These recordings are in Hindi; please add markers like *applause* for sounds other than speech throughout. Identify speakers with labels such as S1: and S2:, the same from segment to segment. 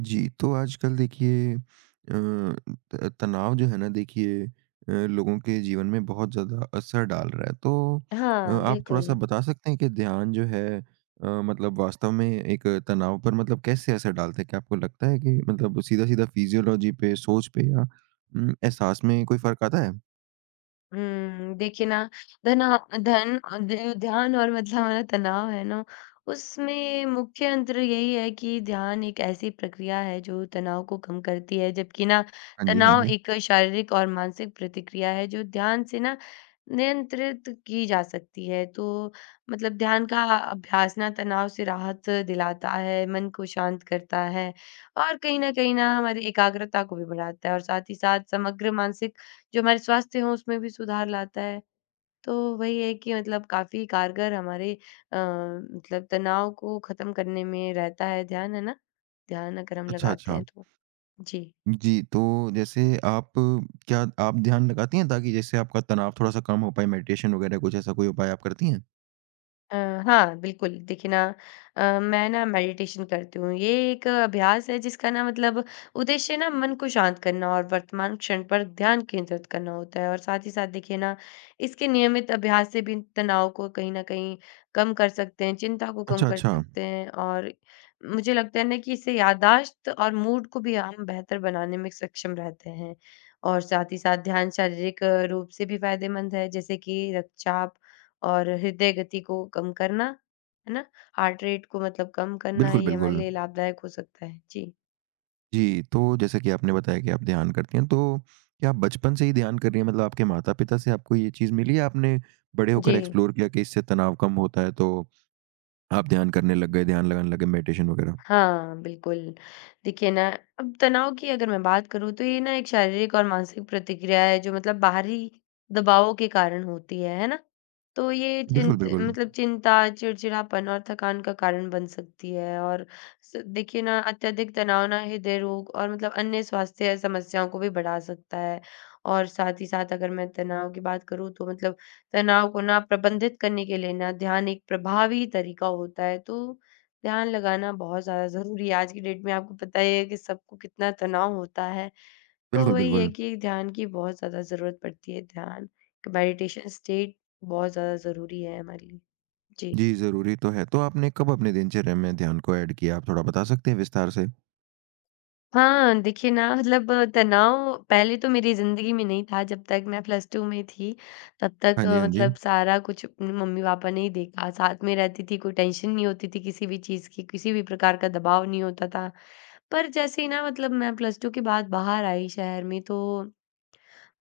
S1: जी, तो आजकल देखिए त तनाव जो है ना देखिए लोगों के जीवन में बहुत ज़्यादा असर डाल रहा है।
S2: हाँ,
S1: आप थोड़ा-सा
S2: बिल्कुल।
S1: बता सकते हैं कि ध्यान जो है मतलब वास्तव में एक तनाव पर मतलब कैसे असर डालता है? क्या आपको लगता है कि मतलब सीधा-सीधा फिज़ियोलॉजी पे, सोच पे या एहसास में कोई फ़र्क आता है?
S2: देखिए ना, धना धन ध ध्यान और मतलब हमारा तनाव है ना, उसमें मुख्य अंतर यही है कि ध्यान एक ऐसी प्रक्रिया है जो तनाव को कम करती है, जबकि ना
S1: हाँ जी, हाँ
S2: तनाव
S1: जी।
S2: एक शारीरिक और मानसिक प्रतिक्रिया है जो ध्यान से ना नियंत्रित की जा सकती है। तो मतलब ध्यान का अभ्यास ना तनाव से राहत दिलाता है, मन को शांत करता है और कहीं न कहीं ना हमारी एकाग्रता को भी बढ़ाता है और साथ ही साथ समग्र मानसिक जो हमारे स्वास्थ्य हो उसमें भी सुधार लाता है। तो वही है कि मतलब काफ़ी कारगर हमारे मतलब तनाव को ख़त्म करने में रहता है ध्यान, है ना? ध्यान अगर हम
S1: अच्छा,
S2: लगाते
S1: अच्छा।
S2: हैं तो। जी।
S1: जी, तो जैसे आप क्या आप ध्यान लगाती हैं ताकि जैसे आपका तनाव थोड़ा-सा कम हो पाए? मेडिटेशन वगैरह कुछ ऐसा कोई उपाय आप करती हैं?
S2: अ, हाँ, बिल्कुल। देखिए ना, मैं ना मेडिटेशन करती हूँ। ये एक अभ्यास है जिसका ना मतलब उद्देश्य ना मन को शांत करना और वर्तमान क्षण पर ध्यान केंद्रित करना होता है और साथ ही साथ देखिए ना इसके नियमित अभ्यास से भी तनाव को कहीं न कहीं कम कर सकते हैं, चिंता को कम
S1: अच्छा,
S2: कर
S1: अच्छा।
S2: सकते हैं और मुझे लगता है ना कि इससे याददाश्त और मूड को भी हम बेहतर बनाने में सक्षम रहते हैं। और साथ ही साथ ध्यान शारीरिक रूप से भी फ़ायदेमंद है जैसे कि रक्तचाप और हृदय गति को कम करना, है ना? हार्ट रेट को मतलब कम करना,
S1: बिल्कुल,
S2: ये हमारे
S1: बिल्कुल।
S2: लिए लाभदायक हो सकता है। जी।
S1: जी, तो जैसा कि आपने बताया कि आप ध्यान करती हैं, तो क्या आप बचपन से ही ध्यान कर रही हैं? मतलब आपके माता-पिता से आपको ये चीज़ मिली या आपने बड़े होकर
S2: जी।
S1: एक्सप्लोर किया कि इससे तनाव कम होता है, तो आप ध्यान करने लग गए, ध्यान लगाने लग गए, मेडिटेशन वगैरह?
S2: हाँ, बिल्कुल। देखिए ना, अब तनाव की अगर मैं बात करूँ तो ये ना एक शारीरिक और मानसिक प्रतिक्रिया है जो मतलब बाहरी दबावों के कारण होती है ना? तो ये
S1: बिल्कुल,
S2: चिंत
S1: बिल्कुल।
S2: मतलब चिंता, चिड़चिड़ापन और थकान का कारण बन सकती है और स देखिए ना अत्यधिक तनाव ना हृदय रोग और मतलब अन्य स्वास्थ्य समस्याओं को भी बढ़ा सकता है। और साथ ही साथ अगर मैं तनाव की बात करूँ तो मतलब तनाव को ना प्रबंधित करने के लिए ना ध्यान एक प्रभावी तरीका होता है। तो ध्यान लगाना बहुत ज़्यादा ज़रूरी है। आज की डेट में आपको पता ही है कि सबको कितना तनाव होता है, तो
S1: बिल्कुल,
S2: वही है
S1: बिल्कुल।
S2: कि ध्यान की बहुत ज़्यादा ज़रूरत पड़ती है। ध्यान, मेडिटेशन स्टेट बहुत ज़्यादा ज़रूरी है हमारे लिए। जी।
S1: जी, ज़रूरी तो है। तो आपने कब अपने दिनचर्या में ध्यान को ऐड किया? आप थोड़ा बता सकते हैं विस्तार से?
S2: हाँ, देखिए ना, मतलब तनाव पहले तो मेरी ज़िंदगी में नहीं था जब तक मैं प्लस 2 में थी, तब तक
S1: हाँ जी, हाँ जी।
S2: मतलब सारा कुछ अपने मम्मी-पापा ने ही देखा, साथ में रहती थी, कोई टेंशन नहीं होती थी किसी भी चीज़ की, किसी भी प्रकार का दबाव नहीं होता था। पर जैसे ही ना मतलब मैं प्लस 2 के बाद बाहर आई शहर में, तो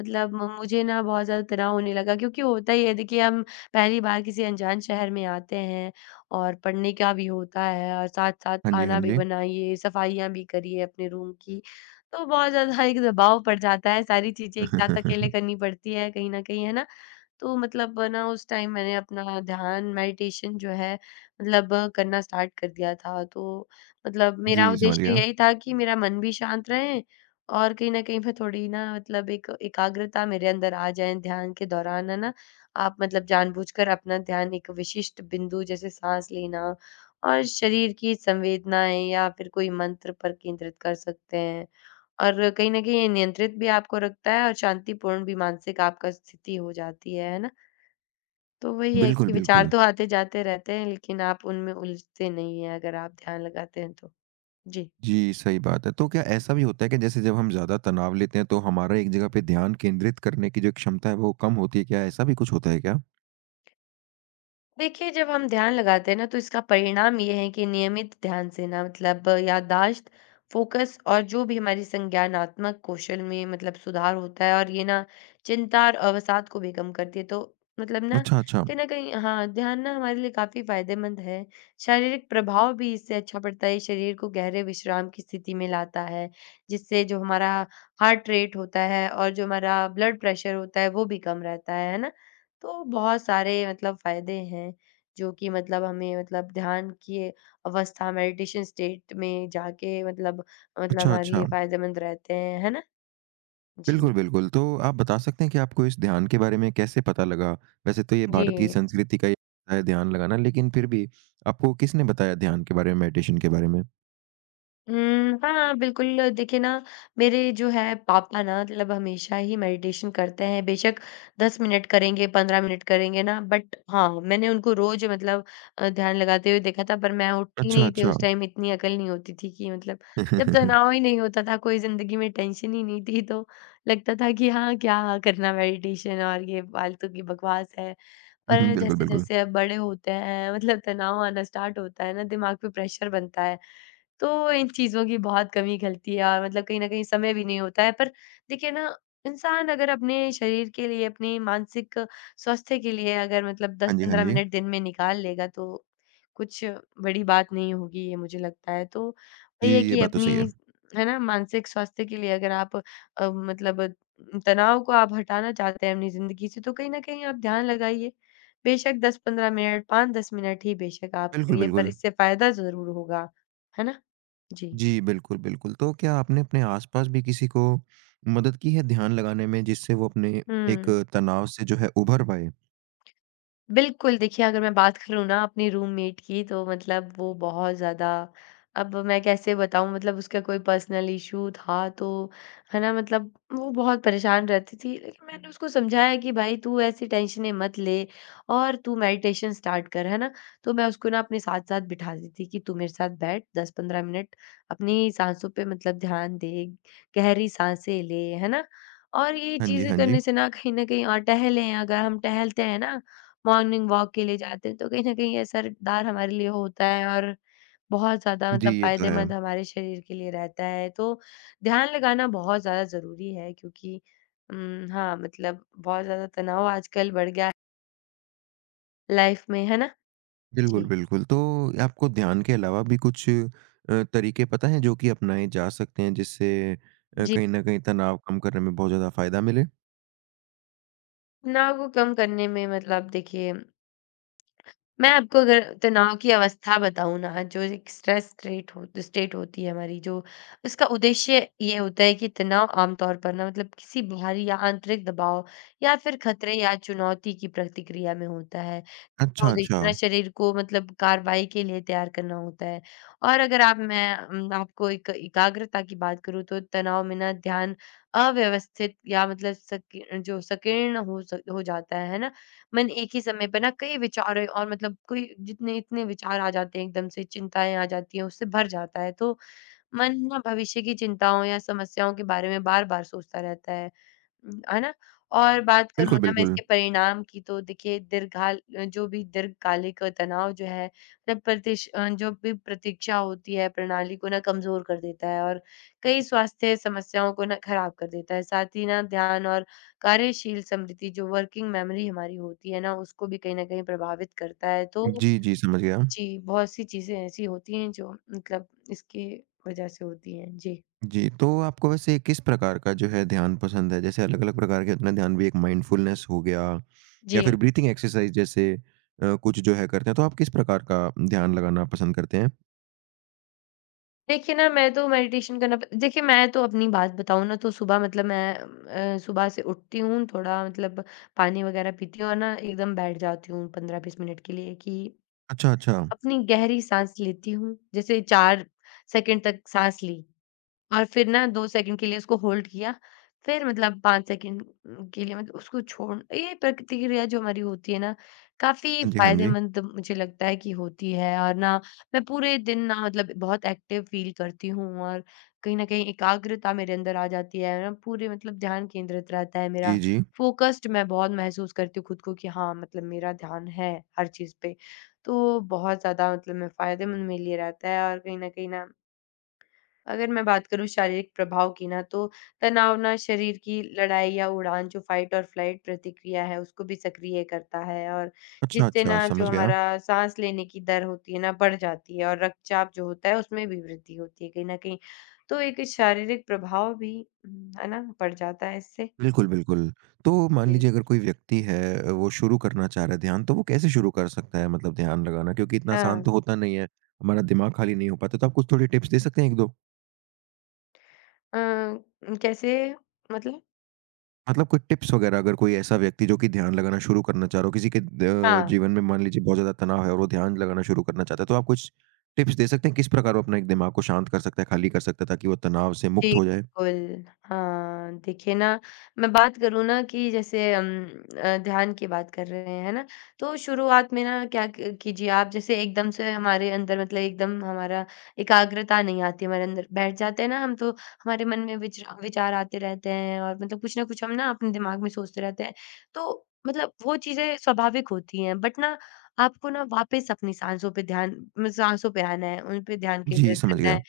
S2: मतलब म मुझे ना बहुत ज़्यादा तनाव होने लगा क्योंकि होता ही है, देखिए हम पहली बार किसी अनजान शहर में आते हैं और पढ़ने का भी होता है और साथ-साथ
S1: हाँ जी, हाँ
S2: खाना भी
S1: जी।
S2: बनाइए, सफाइयाँ भी करिए अपने रूम की। तो बहुत ज़्यादा *laughs* एक दबाव पड़ जाता है, सारी चीज़ें एक साथ अकेले
S1: *laughs*
S2: करनी पड़ती है कहीं न कहीं, है ना? तो मतलब ना उस टाइम मैंने अपना ध्यान, मेडिटेशन जो है मतलब करना स्टार्ट कर दिया था। तो मतलब मेरा
S1: जी, समझ
S2: उद्देश्य
S1: गया।
S2: यही था कि मेरा मन भी शांत रहे और कहीं न कहीं मैं थोड़ी ना मतलब एक एकाग्रता मेरे अंदर आ जाए ध्यान के दौरान, है ना? आप मतलब जानबूझकर अपना ध्यान एक विशिष्ट बिंदु जैसे साँस लेना और शरीर की संवेदनाएँ या फिर कोई मंत्र पर केंद्रित कर सकते हैं। और कहीं न कहीं ये नियंत्रित भी आपको रखता है और शांतिपूर्ण भी मानसिक आपका स्थिति हो जाती है ना? तो वही है
S1: बिल्कुल,
S2: कि विचार
S1: बिल्कुल।
S2: तो आते-जाते रहते हैं, लेकिन आप उनमें उलझते नहीं हैं, अगर आप ध्यान लगाते हैं तो। जी।
S1: जी, सही बात है। तो क्या ऐसा भी होता है कि जैसे जब हम ज़्यादा तनाव लेते हैं तो हमारा एक जगह पे ध्यान केंद्रित करने की जो क्षमता है वो कम होती है क्या? ऐसा भी कुछ होता है क्या?
S2: देखिए, जब हम ध्यान लगाते हैं ना तो इसका परिणाम ये है कि नियमित ध्यान से ना मतलब याददाश्त, फ़ोकस और जो भी हमारी संज्ञानात्मक कौशल में मतलब सुधार होता है और ये ना चिंता और अवसाद को भी कम करती है। तो मतलब ना
S1: अच्छा, अच्छा।
S2: कहीं न कहीं, हाँ, ध्यान ना हमारे लिए काफ़ी फ़ायदेमंद है। शारीरिक प्रभाव भी इससे अच्छा पड़ता है, ये शरीर को गहरे विश्राम की स्थिति में लाता है, जिससे जो हमारा हार्ट रेट होता है और जो हमारा ब्लड प्रेशर होता है वो भी कम रहता है ना? तो बहुत सारे मतलब फ़ायदे हैं, जो कि मतलब हमें मतलब ध्यान की अवस्था, मेडिटेशन स्टेट में जाके मतलब मतलब
S1: अच्छा,
S2: हमारे
S1: अच्छा।
S2: लिए फ़ायदेमंद रहते हैं, है ना?
S1: बिल्कुल,
S2: जी।
S1: बिल्कुल। तो आप बता सकते हैं कि आपको इस ध्यान के बारे में कैसे पता लगा? वैसे तो ये भारत की
S2: जी।
S1: संस्कृति का ही है ध्यान लगाना लेकिन फिर भी आपको किसने बताया ध्यान के बारे में, मेडिटेशन के बारे में?
S2: हाँ, बिल्कुल। देखिए ना, मेरे जो है पापा ना मतलब हमेशा ही मेडिटेशन करते हैं, बेशक 10 मिनट करेंगे, 15 मिनट करेंगे ना, बट हाँ, मैंने उनको रोज़ मतलब ध्यान लगाते हुए देखा था, पर मैं उठती
S1: अच्छा,
S2: नहीं थी,
S1: अच्छा।
S2: उस टाइम इतनी अकल नहीं होती थी कि मतलब,
S1: *laughs*
S2: जब
S1: हुँ,
S2: तनाव ही नहीं होता था, कोई ज़िंदगी में टेंशन ही नहीं थी, तो लगता था कि हाँ, क्या करना मेडिटेशन, और ये फालतू की बकवास है।
S1: हुँ,
S2: पर
S1: बिल्कुल, बिल्कुल।
S2: जैसे-जैसे अब बड़े होते हैं मतलब तनाव आना स्टार्ट होता है ना, दिमाग पे प्रेशर बनता है, तो इन चीज़ों की बहुत कमी खलती है और मतलब कहीं न कहीं समय भी नहीं होता है। पर देखिए ना, इंसान अगर अपने शरीर के लिए, अपने मानसिक स्वास्थ्य के लिए अगर मतलब
S1: हाँ जी, हाँ
S2: 10-15
S1: जी।
S2: मिनट दिन में निकाल लेगा, तो कुछ बड़ी बात नहीं होगी, ये मुझे लगता है। तो
S1: जी,
S2: वही है
S1: ये
S2: कि
S1: बात तो सही है।
S2: अपनी, है ना, मानसिक स्वास्थ्य के लिए अगर आप मतलब तनाव को आप हटाना चाहते हैं अपनी ज़िंदगी से, तो कहीं न कहीं आप ध्यान लगाइए। बेशक 10-15 मिनट, 5-10 मिनट ही बेशक आप
S1: बिल्कुल,
S2: करिए, पर
S1: बिल्कुल।
S2: इससे फ़ायदा ज़रूर होगा। है ना? जी।
S1: जी, बिल्कुल, बिल्कुल। तो क्या आपने अपने आस-पास भी किसी को मदद की है ध्यान लगाने में जिससे वो अपने एक
S2: हुँ।
S1: तनाव से जो है उभर पाए?
S2: बिल्कुल, देखिए, अगर मैं बात करूँ ना अपनी रूममेट की, तो मतलब वो बहुत ज़्यादा, अब मैं कैसे बताऊँ, मतलब उसका कोई पर्सनल इश्यू था तो, है ना? मतलब वो बहुत परेशान रहती थी। लेकिन मैंने उसको समझाया कि भाई, तू ऐसी टेंशनें मत ले और तू मेडिटेशन स्टार्ट कर, है ना? तो मैं उसको ना अपने साथ-साथ बिठाती थी कि तू मेरे साथ बैठ 10-15 मिनट अपनी साँसों पे मतलब ध्यान दे, गहरी साँसें ले, है ना? और ये
S1: हाँ जी,
S2: चीज़ें
S1: हाँ जी।
S2: करने से ना कहीं न कहीं, और टहलें, अगर हम टहलते हैं ना, मॉर्निंग वॉक के लिए जाते हैं, तो कहीं न कहीं असरदार हमारे लिए होता है और बहुत ज़्यादा
S1: जी,
S2: मतलब
S1: ये तो है।
S2: फ़ायदेमंद हमारे शरीर के लिए रहता है। तो ध्यान लगाना बहुत ज़्यादा ज़रूरी है, क्योंकि हाँ, मतलब बहुत ज़्यादा तनाव आजकल बढ़ गया है लाइफ़ में, है ना?
S1: बिल्कुल,
S2: जी।
S1: बिल्कुल। तो आपको ध्यान के अलावा भी कुछ तरीके पता हैं जो कि अपनाए जा सकते हैं जिससे
S2: जी,
S1: कहीं न कहीं तनाव कम करने में बहुत ज़्यादा फ़ायदा मिले?
S2: तनाव को कम करने में मतलब, देखिए, मैं आपको अगर तनाव की अवस्था बताऊँ ना, जो एक स्ट्रेस स्ट्रेट हो स्टेट होती है हमारी, जो उसका उद्देश्य ये होता है कि तनाव आमतौर पर ना मतलब किसी बाहरी या आंतरिक दबाव या फिर खतरे या चुनौती की प्रतिक्रिया में होता है। का
S1: अच्छा, अच्छा।
S2: उद्देश्य ना शरीर को मतलब कार्रवाई के लिए तैयार करना होता है। और अगर आप, मैं आपको एक एकाग्रता की बात करूँ तो तनाव में ना ध्यान अव्यवस्थित या मतलब सकी जो संकीर्ण हो जाता है ना? मन एक ही समय पे ना कई विचार और मतलब कोई जितने इतने विचार आ जाते हैं, एकदम से चिंताएँ आ जाती हैं, उससे भर जाता है। तो मन ना भविष्य की चिंताओं या समस्याओं के बारे में बार-बार सोचता रहता है। है ना? और बात करूँ
S1: बिल्कुल,
S2: ना मैं
S1: बिल्कुल।
S2: इसके परिणाम की, तो देखिए, दीर्घाल जो भी दीर्घकालिक तनाव जो है मतलब जो भी प्रतीक्षा होती है प्रणाली को ना कमज़ोर कर देता है और कई स्वास्थ्य समस्याओं को ना खराब कर देता है। साथ ही ना ध्यान और कार्यशील स्मृति, जो वर्किंग मेमोरी हमारी होती है ना, उसको भी कहीं न कहीं प्रभावित करता है। तो
S1: जी, जी, समझ गया।
S2: जी, बहुत-सी चीज़ें ऐसी होती हैं जो मतलब इसकी वज़ह से होती हैं। जी।
S1: जी, तो आपको वैसे किस प्रकार का जो है ध्यान पसंद है? जैसे अलग-अलग प्रकार के अपना ध्यान भी एक माइंडफुलनेस हो गया या
S2: जी।
S1: फिर ब्रीथिंग एक्सरसाइज़ जैसे कुछ जो है करते हैं, तो आप किस प्रकार का ध्यान लगाना पसंद करते हैं?
S2: देखिए ना, मैं तो मेडिटेशन करना प देखिए, मैं तो अपनी बात बताऊँ ना तो सुबह मतलब मैं सुबह से उठती हूँ, थोड़ा मतलब पानी वगैरह पीती हूँ और ना एकदम बैठ जाती हूँ 15-20 मिनट के लिए कि
S1: अच्छा, अच्छा।
S2: अपनी गहरी साँस लेती हूँ। जैसे 4 सेकंड तक साँस ली। और फिर ना 2 सेकंड के लिए उसको होल्ड किया, फिर मतलब 5 सेकंड के लिए मतलब उसको छोड़, ये प्रतिक्रिया जो हमारी होती है ना, काफ़ी
S1: हाँ जी, हाँ जी।
S2: फ़ायदेमंद मुझे लगता है कि होती है और ना मैं पूरे दिन ना मतलब बहुत एक्टिव फ़ील करती हूँ और कहीं न कहीं एकाग्रता मेरे अंदर आ जाती है, ना पूरे मतलब ध्यान केंद्रित रहता है
S1: जी,
S2: मेरा,
S1: जी।
S2: फ़ोकस्ड मैं बहुत महसूस करती हूँ खुद को कि हाँ, मतलब मेरा ध्यान है हर चीज़ पे। तो बहुत ज़्यादा मतलब मैं फ़ायदेमंद मेरे लिए रहता है और कहीं न कहीं ना अगर मैं बात करूँ शारीरिक प्रभाव की ना, तो तनाव ना शरीर की लड़ाई या उड़ान, जो फाइट और फ्लाइट प्रतिक्रिया है, उसको भी सक्रिय करता है और
S1: अच्छा,
S2: जिससे
S1: अच्छा,
S2: ना
S1: समझ
S2: जो
S1: गया।
S2: हमारा सांस लेने की दर होती है ना बढ़ जाती है और रक्तचाप जो होता है उसमें भी वृद्धि होती है कहीं ना कहीं, तो एक शारीरिक प्रभाव भी, है ना, बढ़ जाता है इससे।
S1: बिल्कुल, बिल्कुल। तो मान
S2: जी।
S1: लीजिए अगर कोई व्यक्ति है वो शुरू करना चाह रहा है ध्यान, तो वो कैसे शुरू कर सकता है मतलब ध्यान लगाना? क्योंकि इतना आसान
S2: हाँ।
S1: तो होता नहीं है, हमारा दिमाग खाली नहीं हो पाता, तो आप कुछ थोड़ी टिप्स दे सकते हैं 1-2?
S2: अ, कैसे मतलब,
S1: मतलब कुछ टिप्स वगैरह अगर कोई ऐसा व्यक्ति जो कि ध्यान लगाना शुरू करना चाह रहा हो, किसी के द
S2: हाँ।
S1: जीवन में मान लीजिए बहुत ज़्यादा तनाव है और वो ध्यान लगाना शुरू करना चाहता है, तो आप कुछ टिप्स दे सकते हैं किस प्रकार वो अपना एक दिमाग को शांत कर सकता है, खाली कर सकता है ताकि वो तनाव से
S2: जी,
S1: मुक्त हो जाए?
S2: बिल्कुल। हाँ, देखिए ना, मैं बात करूँ ना कि जैसे हम ध्यान की बात कर रहे हैं, है ना? तो शुरुआत में ना क्या क कीजिए आप, जैसे एकदम से हमारे अंदर मतलब एकदम हमारा एकाग्रता नहीं आती हमारे अंदर, बैठ जाते हैं ना हम तो हमारे मन में विचरा विचार आते रहते हैं और मतलब कुछ ना कुछ हम ना अपने दिमाग में सोचते रहते हैं। तो मतलब वो चीज़ें स्वाभाविक होती हैं, बट ना आपको ना वापस अपनी साँसों पे ध्यान म साँसों पे आना है, उन पे ध्यान
S1: जी,
S2: केंद्रित
S1: समझ
S2: करना
S1: गया।
S2: है।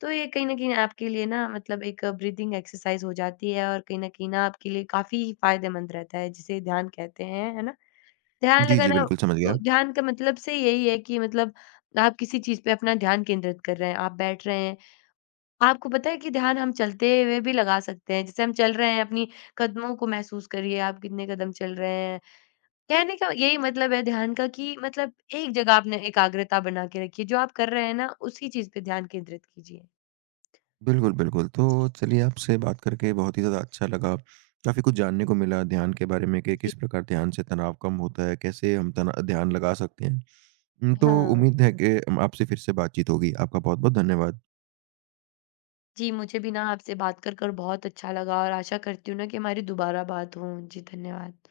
S2: तो ये कहीं न कहीं आपके लिए ना मतलब एक ब्रीथिंग एक्सरसाइज़ हो जाती है और कहीं न कहीं ना आपके लिए काफ़ी फ़ायदेमंद रहता है, जिसे ध्यान कहते हैं, है ना? ध्यान
S1: जी, जी,
S2: लगाना,
S1: बिल्कुल समझ गया।
S2: तो ध्यान का मतलब से यही है कि मतलब आप किसी चीज़ पे अपना ध्यान केंद्रित कर रहे हैं, आप बैठ रहे हैं। आपको पता है कि ध्यान हम चलते हुए भी लगा सकते हैं, जैसे हम चल रहे हैं अपनी कदमों को महसूस करिए, आप कितने कदम चल रहे हैं। कहने का यही मतलब है ध्यान का कि मतलब एक जगह आपने एकाग्रता बना के रखी है, जो आप कर रहे हैं ना उसी चीज़ पे ध्यान केंद्रित कीजिए।
S1: बिल्कुल, बिल्कुल। तो चलिए आपसे बात करके बहुत ही ज़्यादा अच्छा लगा। काफ़ी कुछ जानने को मिला ध्यान के बारे में कि
S2: जी।
S1: किस प्रकार ध्यान से तनाव कम होता है, कैसे हम तना ध्यान लगा सकते हैं। तो
S2: हाँ।
S1: उम्मीद है कि आपसे फिर से बातचीत होगी। आपका बहुत-बहुत धन्यवाद।
S2: जी, मुझे भी ना आपसे बात कर बहुत अच्छा लगा और आशा करती हूँ ना कि हमारी दोबारा बात हो। जी, धन्यवाद।